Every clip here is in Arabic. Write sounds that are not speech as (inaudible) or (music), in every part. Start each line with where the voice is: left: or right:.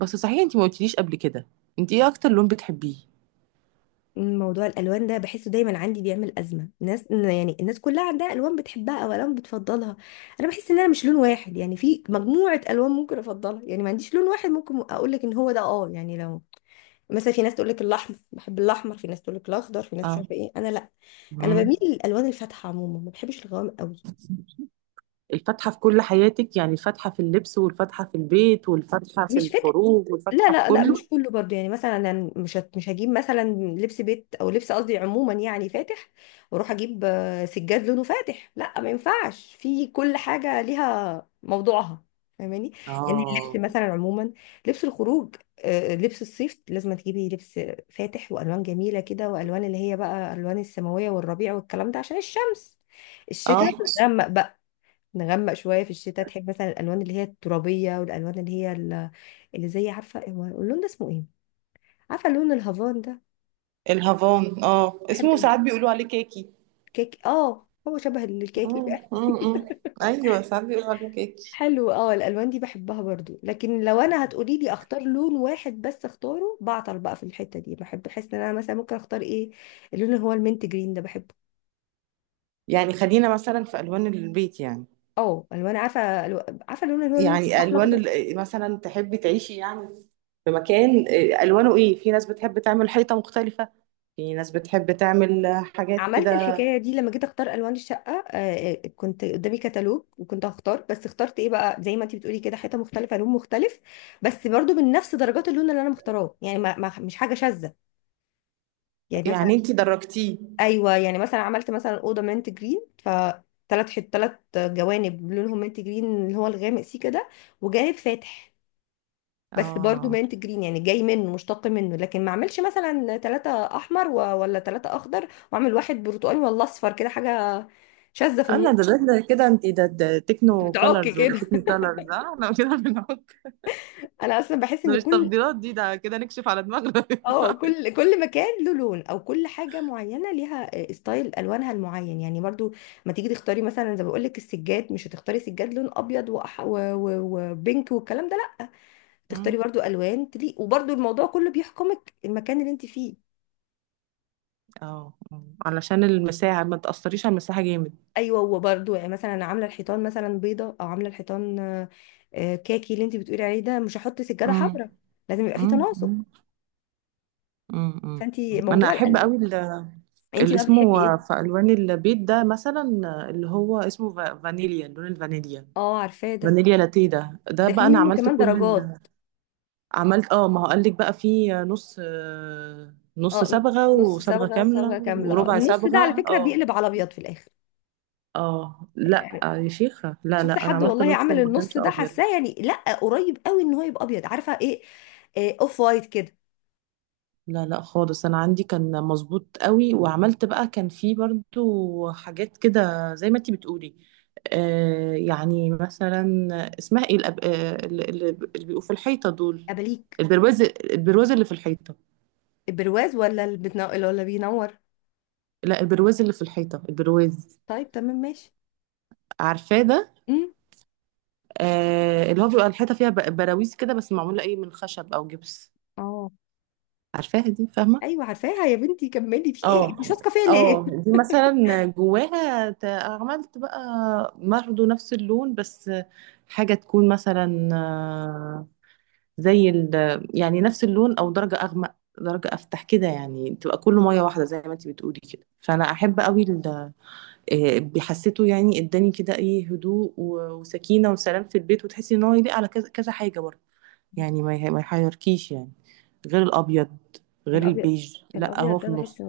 right: بس صحيح انتي ما قلتليش قبل كده. انتي ايه اكتر لون بتحبيه؟
left: موضوع الالوان ده بحسه دايما عندي بيعمل ازمه ناس، يعني الناس كلها عندها الوان بتحبها او الوان بتفضلها. انا بحس ان مش لون واحد، يعني في مجموعه الوان ممكن افضلها، يعني ما عنديش لون واحد ممكن اقول لك ان هو ده، اه يعني لو مثلا في ناس تقول لك الاحمر، بحب الاحمر، في ناس تقول لك الاخضر، في ناس مش
right: اه.
left: عارفه ايه، انا لا، انا
right: امم
left: بميل للالوان الفاتحه عموما، ما بحبش الغوامق قوي.
right: الفاتحة في كل حياتك؟ يعني الفاتحة في اللبس، والفاتحة في البيت، والفاتحة في
left: مش فاتح.
right: الخروج،
left: لا
right: والفاتحة في
left: لا لا
right: كله؟
left: مش كله برضو، يعني مثلا أنا مش هجيب مثلا لبس بيت او لبس، قصدي عموما يعني فاتح، واروح اجيب سجاد لونه فاتح، لا ما ينفعش، في كل حاجه ليها موضوعها. فاهماني؟ يعني اللبس
right: اه،
left: مثلا عموما، لبس الخروج، لبس الصيف لازم تجيبي لبس فاتح والوان جميله كده، والوان اللي هي بقى الوان السماويه والربيع والكلام ده عشان الشمس. الشتاء
right: اه،
left: نغمق شويه، في الشتاء تحب مثلا الالوان اللي هي الترابيه والالوان اللي هي اللي زي، عارفه هو اللون ده اسمه ايه؟ عارفه لون الهافان ده؟
right: الهافان،
left: بحب
right: اسمه ساعات بيقولوا عليه كاكي.
left: الكيك، اه هو شبه الكاكي بقى.
right: مم، مم، مم.
left: (laughs)
right: ايوه، ساعات بيقولوا عليه كيكي.
left: حلو، اه الالوان دي بحبها برضو، لكن لو انا هتقولي لي اختار لون واحد بس، اختاره بعطل بقى في الحته دي، بحب احس ان انا مثلا ممكن اختار ايه. اللون اللي هو المنت جرين ده بحبه.
right: يعني خلينا مثلا في الوان البيت يعني.
left: اه الوان، عارفه عارفه اللون اللي هو اللون
right: يعني
left: الاحمر
right: الوان
left: ده؟
right: مثلا تحبي تعيشي يعني، في مكان الوانه ايه. في ناس بتحب تعمل حيطه مختلفه، في ناس بتحب تعمل حاجات
left: عملت
right: كده.
left: الحكاية دي لما جيت اختار الوان الشقة، كنت قدامي كتالوج وكنت هختار، بس اخترت ايه بقى؟ زي ما انت بتقولي كده، حيطة مختلفة لون مختلف، بس برضو من نفس درجات اللون اللي انا مختاراه، يعني مش حاجة شاذة، يعني مثلا،
right: يعني انتي درجتيه؟
left: ايوه يعني مثلا عملت مثلا أوضة منت جرين، ف ثلاث ثلاث جوانب لونهم منت جرين اللي هو الغامق سي كده، وجانب فاتح، بس برضو
right: اه.
left: مانت جرين، يعني جاي منه مشتق منه، لكن ما اعملش مثلا ثلاثة احمر و... ولا ثلاثة اخضر واعمل واحد برتقاني ولا اصفر، كده حاجة شاذة في النص.
right: انا ده كده، انتي ده تكنو
left: بتعك
right: كولرز ولا
left: كده.
right: تكني كولرز، انا كده بنحط.
left: (laughs) انا اصلا بحس ان
right: ده مش
left: كل،
right: تفضيلات دي، ده كده نكشف على دماغنا.
left: اه كل مكان له لون، او كل حاجة معينة ليها ستايل الوانها المعين، يعني برضو ما تيجي تختاري مثلا، زي ما بقول لك السجاد، مش هتختاري سجاد لون ابيض وأح... و... و... وبينك والكلام ده، لا، تختاري
right: (laughs)
left: برضو الوان تليق، وبرضو الموضوع كله بيحكمك المكان اللي انت فيه.
right: اه، علشان المساحة ما تأثريش، على المساحة جامد.
left: ايوه وبرده، يعني مثلا أنا عامله الحيطان مثلا بيضه، او عامله الحيطان كاكي، اللي انت بتقولي عليه ده، مش هحط سجاده
right: مم.
left: حمراء. لازم يبقى في
right: مم.
left: تناسق.
right: مم. مم. مم.
left: فانت
right: انا
left: موضوع
right: احب
left: الالوان،
right: قوي
left: انت
right: اللي
left: بقى بتحبي
right: اسمه
left: ايه؟
right: في الوان البيت ده مثلا، اللي هو اسمه فانيليا، لون الفانيليا.
left: اه عارفاه ده.
right: فانيليا لاتيه، ده
left: ده في
right: بقى انا
left: منه (laughs)
right: عملت
left: كمان
right: كل
left: درجات.
right: عملت. اه ما هو قال لك بقى فيه نص، نص
left: اه
right: صبغه
left: نص
right: وصبغه
left: صبغه وصبغه
right: كامله
left: كامله،
right: وربع
left: النص ده على
right: صبغه.
left: فكره
right: اه.
left: بيقلب على ابيض في الاخر،
right: اه، لا
left: يعني
right: يا شيخه، لا
left: شفت
right: لا، انا
left: حد
right: عملت
left: والله
right: نص
left: عمل
right: وما
left: النص
right: كانش
left: ده
right: ابيض.
left: حاساه يعني، لا قريب قوي ان هو يبقى ابيض، عارفه ايه؟ اوف وايت كده.
right: لا لا، خالص، انا عندي كان مظبوط قوي وعملت بقى، كان في برضو حاجات كده زي ما انتي بتقولي. يعني مثلا اسمها ايه الأب... آه اللي اللي بيبقوا في الحيطه دول؟
left: اباليك.
right: البرواز، البرواز اللي في الحيطه.
left: البرواز، ولا اللي بتنو... ولا بينور؟
right: لا، البرواز اللي في الحيطه، البرواز.
left: طيب تمام ماشي.
right: عارفاه ده؟
left: امم.
right: اللي هو بيبقى الحيطه فيها براويز كده، بس معموله ايه؟ من خشب او جبس.
left: اه.
right: عارفاها دي، فاهمه؟
left: ايوه عارفاها يا بنتي، كملي، في ايه انت مش
right: اه.
left: واثقه فيا ليه؟
right: اه دي مثلا جواها عملت بقى برضه نفس اللون، بس حاجة تكون مثلا زي ال... يعني نفس اللون، او درجة اغمق، درجة افتح كده، يعني تبقى كله مية واحدة زي ما انت بتقولي كده. فانا احب قوي بحسيته يعني اداني كده ايه، هدوء وسكينة وسلام في البيت، وتحسي ان هو يليق على كذا كذا حاجة برضه، يعني ما يحيركيش يعني. غير الابيض، غير
left: الابيض،
right: البيج، لا
left: الابيض
right: هو في
left: ده
right: النص.
left: بحسه،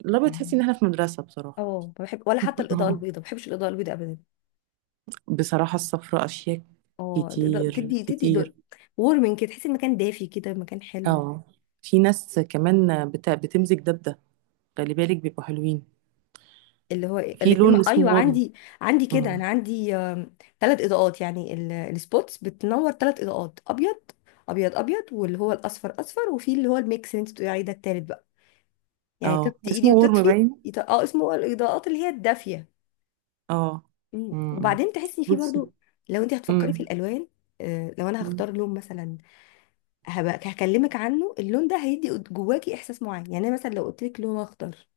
right: لا، بتحسي ان
left: يعني
right: احنا في مدرسة بصراحة.
left: اه ما بحب، ولا حتى
right: (laughs)
left: الاضاءه
right: اه.
left: البيضاء، ما بحبش الاضاءه البيضاء ابدا.
right: بصراحة السفر اشياء
left: اه الإضاءة،
right: كتير
left: تدي
right: كتير.
left: وورمنج كده، تحسي المكان دافي كده، مكان حلو.
right: اه في ناس كمان بتمزج ده بده، خلي بالك بيبقوا حلوين.
left: اللي هو
right: في
left: الاثنين،
right: لون اسمه
left: ايوه
right: ورم.
left: عندي، عندي كده،
right: مم.
left: انا عندي ثلاث اضاءات، يعني السبوتس بتنور ثلاث اضاءات، ابيض ابيض، واللي هو الاصفر اصفر، وفي اللي هو الميكس اللي انت بتقولي عليه ده، الثالث بقى، يعني
right: اه،
left: تطفي
right: اسمه
left: ايدي
right: ورم
left: وتطفي،
right: باين.
left: اه اسمه الاضاءات اللي هي الدافيه.
right: اه
left: مم.
right: امم
left: وبعدين تحسي فيه برضو.
right: بصي.
left: لو انت هتفكري في
right: امم
left: الالوان، لو انا
right: مم.
left: هختار لون مثلا هبقى هكلمك عنه، اللون ده هيدي جواكي احساس معين، يعني أنا مثلا لو قلت لك لون اخضر،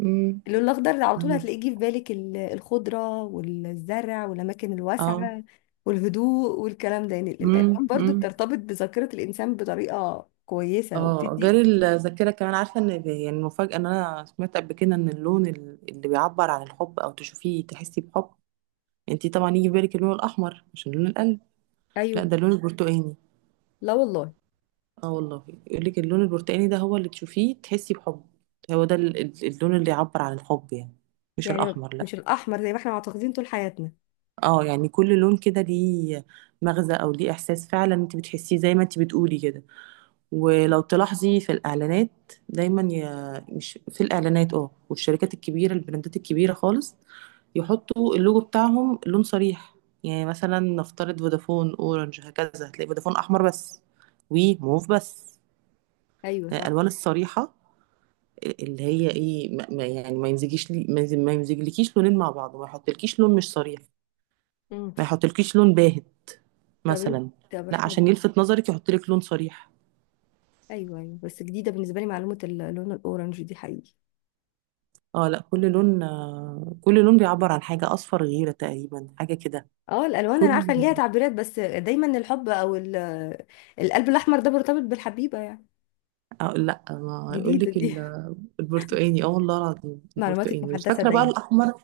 right: امم
left: اللون الاخضر على طول
right: فاهمة.
left: هتلاقيه جه في بالك الخضره والزرع والاماكن
right: اه.
left: الواسعه والهدوء والكلام ده، يعني
right: مم.
left: الالوان برضو
right: مم.
left: بترتبط بذاكره الانسان بطريقه كويسه
right: اه، غير
left: وبتدي.
right: الذاكرة كمان، عارفة ان يعني المفاجأة ان انا سمعت قبل كده ان اللون اللي بيعبر عن الحب، او تشوفيه تحسي بحب، يعني انتي طبعا يجي في بالك اللون الاحمر عشان لون القلب. لا،
left: ايوه.
right: ده اللون البرتقاني.
left: لا والله.
right: اه والله، يقول لك اللون البرتقاني ده هو اللي تشوفيه تحسي بحب، هو ده اللون اللي يعبر عن الحب يعني، مش
left: يعني
right: الاحمر لا.
left: مش الاحمر زي ما احنا معتقدين طول حياتنا.
right: اه، يعني كل لون كده ليه مغزى، او ليه احساس فعلا انت بتحسيه زي ما انت بتقولي كده. ولو تلاحظي، في الإعلانات دايما مش في الإعلانات، والشركات الكبيرة، البراندات الكبيرة خالص، يحطوا اللوجو بتاعهم لون صريح. يعني مثلا نفترض فودافون، اورنج، هكذا، هتلاقي فودافون احمر بس، وموف بس،
left: ايوه صح.
right: الالوان الصريحه اللي هي ايه، يعني ما يمزجيش لي، ما يمزجلكيش لونين مع بعض، ما يحطلكيش لون مش صريح،
left: مم.
right: ما يحطلكيش لون باهت
left: طب انت،
right: مثلا.
left: طب
right: لا،
left: احنا.
right: عشان يلفت نظرك يحطلك لون صريح.
left: ايوه ايوه، بس جديده بالنسبه لي معلومه اللون الاورنج دي، حقيقي.
right: اه. لا، كل لون كل لون بيعبر عن حاجة، أصفر غيرة تقريبا، حاجة كده.
left: اه الالوان انا
right: كل...
left: عارفه ان ليها تعبيرات، بس دايما الحب او القلب الاحمر ده مرتبط بالحبيبه يعني.
right: لا، ما يقول
left: جديده
right: لك
left: دي.
right: (laughs) البرتقاني. اه والله العظيم
left: (laughs) معلوماتك
right: البرتقاني، مش
left: محدثه
right: فاكرة بقى
left: دايما.
right: الأحمر،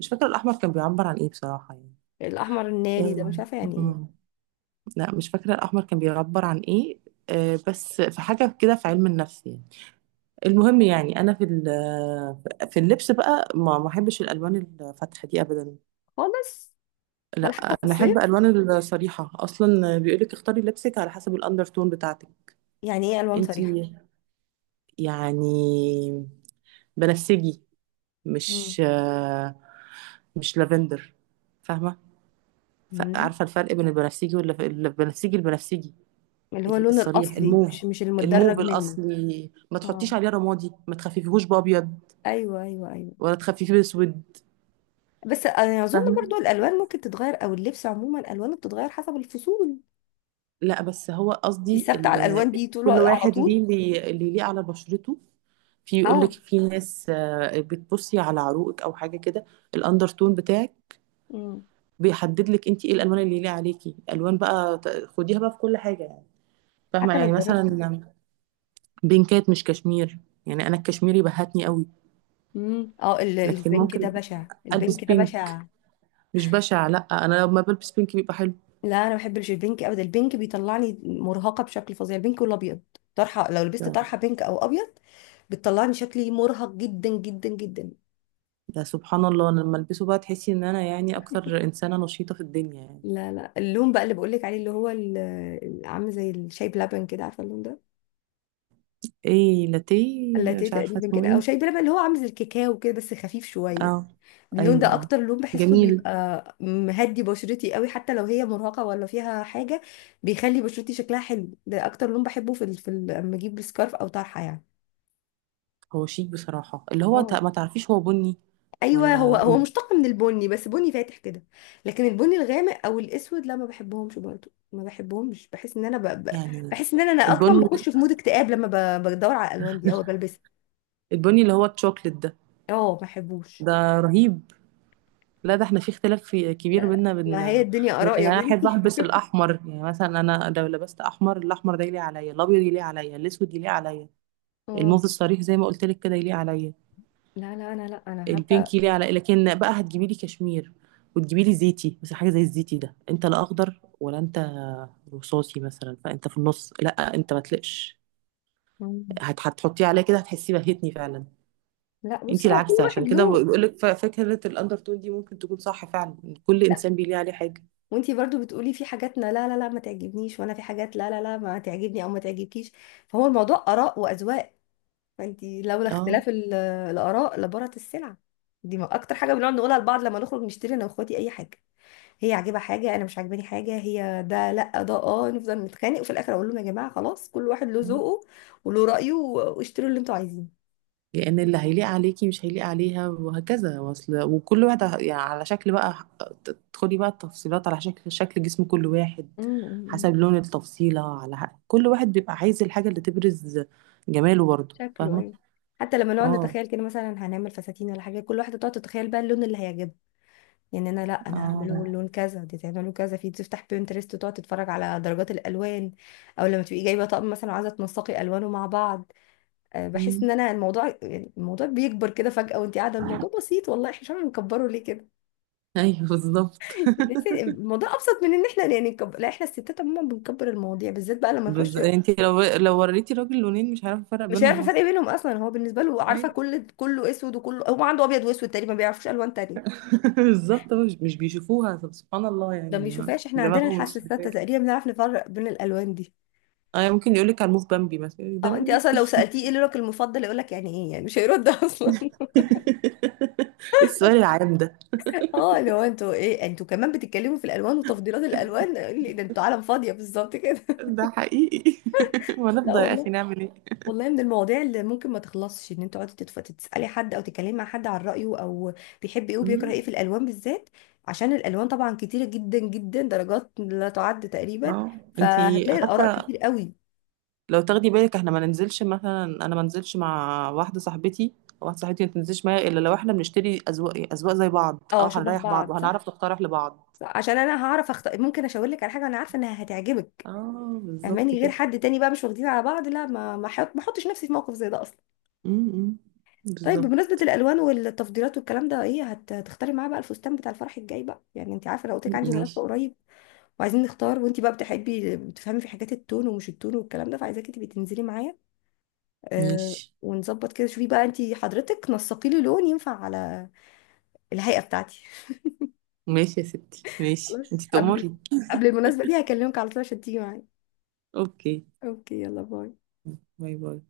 right: مش فاكرة الأحمر كان بيعبر عن ايه بصراحة، يعني
left: الاحمر الناري ده
right: آه،
left: مش عارفه يعني ايه.
right: مم. لا، مش فاكرة الأحمر كان بيعبر عن ايه. بس في حاجة كده في علم النفس يعني. المهم، يعني أنا في في اللبس بقى، ما بحبش الألوان الفاتحة دي أبدا.
left: خالص. ولا
right: لا.
left: حتى في
right: انا احب
left: الصيف.
right: الوان الصريحه. اصلا بيقولك اختاري لبسك على حسب الاندرتون بتاعتك.
left: يعني ايه الوان
right: انتي
left: صريحه؟
right: يعني بنفسجي،
left: مم.
right: مش مش لافندر، فاهمه؟
left: مم.
right: عارفه الفرق بين البنفسجي والبنفسجي، البنفسجي البنفسجي
left: اللي هو اللون
right: الصريح،
left: الاصلي،
right: الموف،
left: مش مش المدرج
right: الموف
left: منه.
right: الاصلي، ما
left: اه
right: تحطيش عليه رمادي، ما تخففيهوش بابيض،
left: ايوه ايوه ايوه.
right: ولا تخففيه باسود.
left: بس انا اظن
right: فاهمه.
left: برضو الالوان ممكن تتغير، او اللبس عموما الوانه بتتغير حسب الفصول.
right: لا بس هو
left: انت
right: قصدي
left: ثابته على الالوان دي طول
right: كل
left: على
right: واحد
left: طول؟
right: اللي ليه على بشرته. في يقول لك
left: اه.
right: في ناس بتبصي على عروقك او حاجه كده، الاندرتون بتاعك
left: امم.
right: بيحدد لك انت ايه الالوان اللي ليه عليكي، الوان بقى خديها بقى في كل حاجه يعني. فاهمه،
left: حتى
right: يعني
left: لو
right: مثلا
left: جربتي.
right: بينكات مش كشمير. يعني انا الكشميري بهتني قوي،
left: امم، اه
right: لكن
left: البنك ده
right: ممكن
left: بشع،
right: البس
left: البنك ده
right: بينك.
left: بشع.
right: مش بشع لا، انا لما بلبس بينك بيبقى حلو.
left: لا انا ما بحبش البنك ابدا، البنك بيطلعني مرهقه بشكل فظيع، البنك والابيض، طرحه، لو لبست
right: ده
left: طرحه بينك او ابيض، بتطلعني شكلي مرهق جدا جدا جدا.
right: ده سبحان الله، أنا لما البسه بقى تحسي ان انا يعني اكتر انسانه نشيطه في الدنيا يعني.
left: لا لا، اللون بقى اللي بقول لك عليه، اللي هو عامل زي الشاي بلبن كده، عارفه اللون ده؟
right: ايه، لاتيه؟
left: اللاتيه
right: مش عارفه
left: تقريبا
right: اسمه
left: كده، او
right: ايه.
left: شاي بلبن، اللي هو عامل زي الكاكاو كده بس خفيف شويه.
right: اه.
left: اللون
right: ايوه،
left: ده
right: اه.
left: اكتر لون بحسه
right: جميل.
left: بيبقى مهدي بشرتي قوي، حتى لو هي مرهقه ولا فيها حاجه، بيخلي بشرتي شكلها حلو. ده اكتر لون بحبه في ال... في ال... لما اجيب سكارف او طرحه يعني.
right: هو شيك بصراحه، اللي هو
left: اه
right: ما تعرفيش هو بني
left: ايوه، هو
right: ولا
left: هو
right: ايه.
left: مشتق من البني، بس بني فاتح كده. لكن البني الغامق او الاسود لا ما بحبهمش برضو، ما بحبهمش، بحس ان انا ب... ب...
right: يعني
left: بحس ان انا اصلا
right: البني،
left: بخش في مود اكتئاب لما ب... بدور على الالوان دي او بلبسها.
right: البني اللي هو الشوكليت ده،
left: اه ما بحبوش.
right: ده رهيب. لا، ده احنا في اختلاف في كبير
left: لا لا.
right: بينا بين.
left: ما هي
right: يعني
left: الدنيا اراء يا
right: انا احب
left: بنتي.
right: البس الاحمر. يعني مثلا انا لو لبست احمر، الاحمر ده يليق عليا، الابيض يليق عليا، الاسود يليق عليا،
left: (laughs) اه.
right: الموف الصريح زي ما قلت لك كده يليق عليا،
left: لا لا انا، لا انا.
right: البينك ليه على. لكن بقى هتجيبي لي كشمير وتجيبي لي زيتي، بس حاجه زي الزيتي ده انت لا اخضر ولا انت رصاصي مثلا، فانت في النص، لا انت ما تلقش،
left: حتى.
right: هتحطيه عليا كده هتحسي بهتني فعلا.
left: لا
right: انت
left: بصي، هو كل
right: العكس،
left: واحد
right: عشان كده
left: له.
right: بقول لك فكره الاندر تون دي ممكن تكون صح فعلا، كل
left: لا،
right: انسان بيليه عليه حاجه.
left: وانتي برضو بتقولي في حاجاتنا لا لا لا ما تعجبنيش، وانا في حاجات لا لا لا ما تعجبني او ما تعجبكيش، فهو الموضوع اراء واذواق. فانتي لولا
right: اه.
left: اختلاف الاراء لبارت السلع دي، اكتر حاجه بنقعد نقولها لبعض لما نخرج نشتري انا واخواتي اي حاجه، هي عاجبها حاجه، انا مش عاجباني حاجه، هي ده لا ده اه، نفضل نتخانق، وفي الاخر اقول لهم يا جماعه خلاص كل واحد له ذوقه وله رايه، واشتروا اللي انتوا عايزينه.
right: لان اللي هيليق عليكي مش هيليق عليها، وهكذا واصل، وكل واحد يعني على شكل بقى، تدخلي بقى التفصيلات على شكل جسم كل واحد،
left: أمم، أمم،
right: حسب لون التفصيلة على كل واحد بيبقى عايز الحاجة اللي تبرز جماله برضه.
left: شكله. ايوه
right: فاهمة.
left: حتى لما نقعد
right: اه.
left: نتخيل كده، مثلا هنعمل فساتين ولا حاجه، كل واحده تقعد تتخيل بقى اللون اللي هيعجبها، يعني انا لا انا هعمله
right: اه.
left: لون كذا، دي تعمله كذا، في تفتح بينترست وتقعد تتفرج على درجات الالوان، او لما تبقي جايبه طقم مثلا وعايزه تنسقي الوانه مع بعض. بحس
right: أمم.
left: ان انا الموضوع، يعني الموضوع بيكبر كده فجاه وانت قاعده الموضوع بسيط، والله احنا مش عارفين نكبره ليه كده.
right: ايوه بالظبط. (laughs)
left: (laughs) الموضوع ابسط من ان احنا يعني نكبر، لا احنا الستات عموما بنكبر المواضيع بالذات بقى لما نخش.
right: بس انت لو وريتي راجل لونين مش هيعرف يفرق
left: مش هيعرف
right: بينهم اصلا.
left: الفرق بينهم اصلا، هو بالنسبه له، عارفه
right: ايوه.
left: كل، كله اسود، وكله، هو عنده ابيض واسود تقريبا، ما بيعرفوش الوان تانية.
right: (laughs) بالظبط، هو مش بيشوفوها. طب سبحان الله،
left: ده ما
right: يعني
left: بيشوفهاش، احنا عندنا
right: دماغهم
left: الحاسه
right: مش
left: الستة
right: بتاعي.
left: تقريبا، بنعرف نفرق بين الالوان دي.
right: اه. ممكن يقول لك على الموف بامبي مثلا، يقولك ده
left: اه انت
right: بامبي.
left: اصلا لو سالتيه ايه لونك المفضل، يقول لك يعني ايه يعني، مش هيرد (laughs) اصلا.
right: (laughs) السؤال العام ده.
left: اه لو انتوا ايه، انتوا كمان بتتكلموا في الالوان وتفضيلات الالوان، ده انتوا عالم فاضيه بالظبط كده. (laughs)
right: ده حقيقي. (laughs)
left: لا
right: ونفضل يا اخي
left: والله،
right: نعمل ايه.
left: والله من المواضيع اللي ممكن ما تخلصش، ان انت تقعدي تسالي حد او تتكلمي مع حد عن رايه، او بيحب ايه وبيكره
right: أمم،
left: ايه في الالوان بالذات، عشان الالوان طبعا كتيره جدا جدا درجات لا تعد تقريبا،
right: اه. انتي
left: فهتلاقي الاراء
right: حتى،
left: كتير قوي.
right: لو تاخدي بالك، احنا ما ننزلش. مثلا انا ما انزلش مع واحده صاحبتي، او واحده صاحبتي ما تنزلش معايا، الا لو احنا بنشتري اذواق اذواق زي بعض،
left: اه
right: اه
left: شبه
right: هنريح بعض
left: بعض صح.
right: وهنعرف نقترح لبعض.
left: صح. عشان انا هعرف اختار، ممكن اشاور لك على حاجه انا عارفه انها هتعجبك،
right: اه، بالظبط
left: فهماني، غير
right: كده.
left: حد تاني بقى مش واخدين على بعض، لا ما ما حط ما احطش نفسي في موقف زي ده اصلا.
right: امم
left: طيب
right: بالظبط.
left: بمناسبه الالوان والتفضيلات والكلام ده، ايه هتختاري معاه بقى الفستان بتاع الفرح الجاي بقى، يعني انت عارفه لو قلت لك عندي مناسبه
right: ماشي.
left: قريب، وعايزين نختار، وانتي بقى بتحبي بتفهمي في حاجات التون ومش التون والكلام ده، فعايزاكي تبقي تنزلي معايا. آه
right: ماشي،
left: ونظبط كده، شوفي بقى انتي حضرتك نسقي لي لون ينفع على الهيئة بتاعتي.
right: ماشي يا ستي، ماشي
left: خلاص.
right: انتي
left: قبل،
right: تأمري.
left: قبل المناسبة دي هكلمك على طول عشان تيجي معايا.
right: اوكي.
left: اوكي يلا باي.
right: باي باي.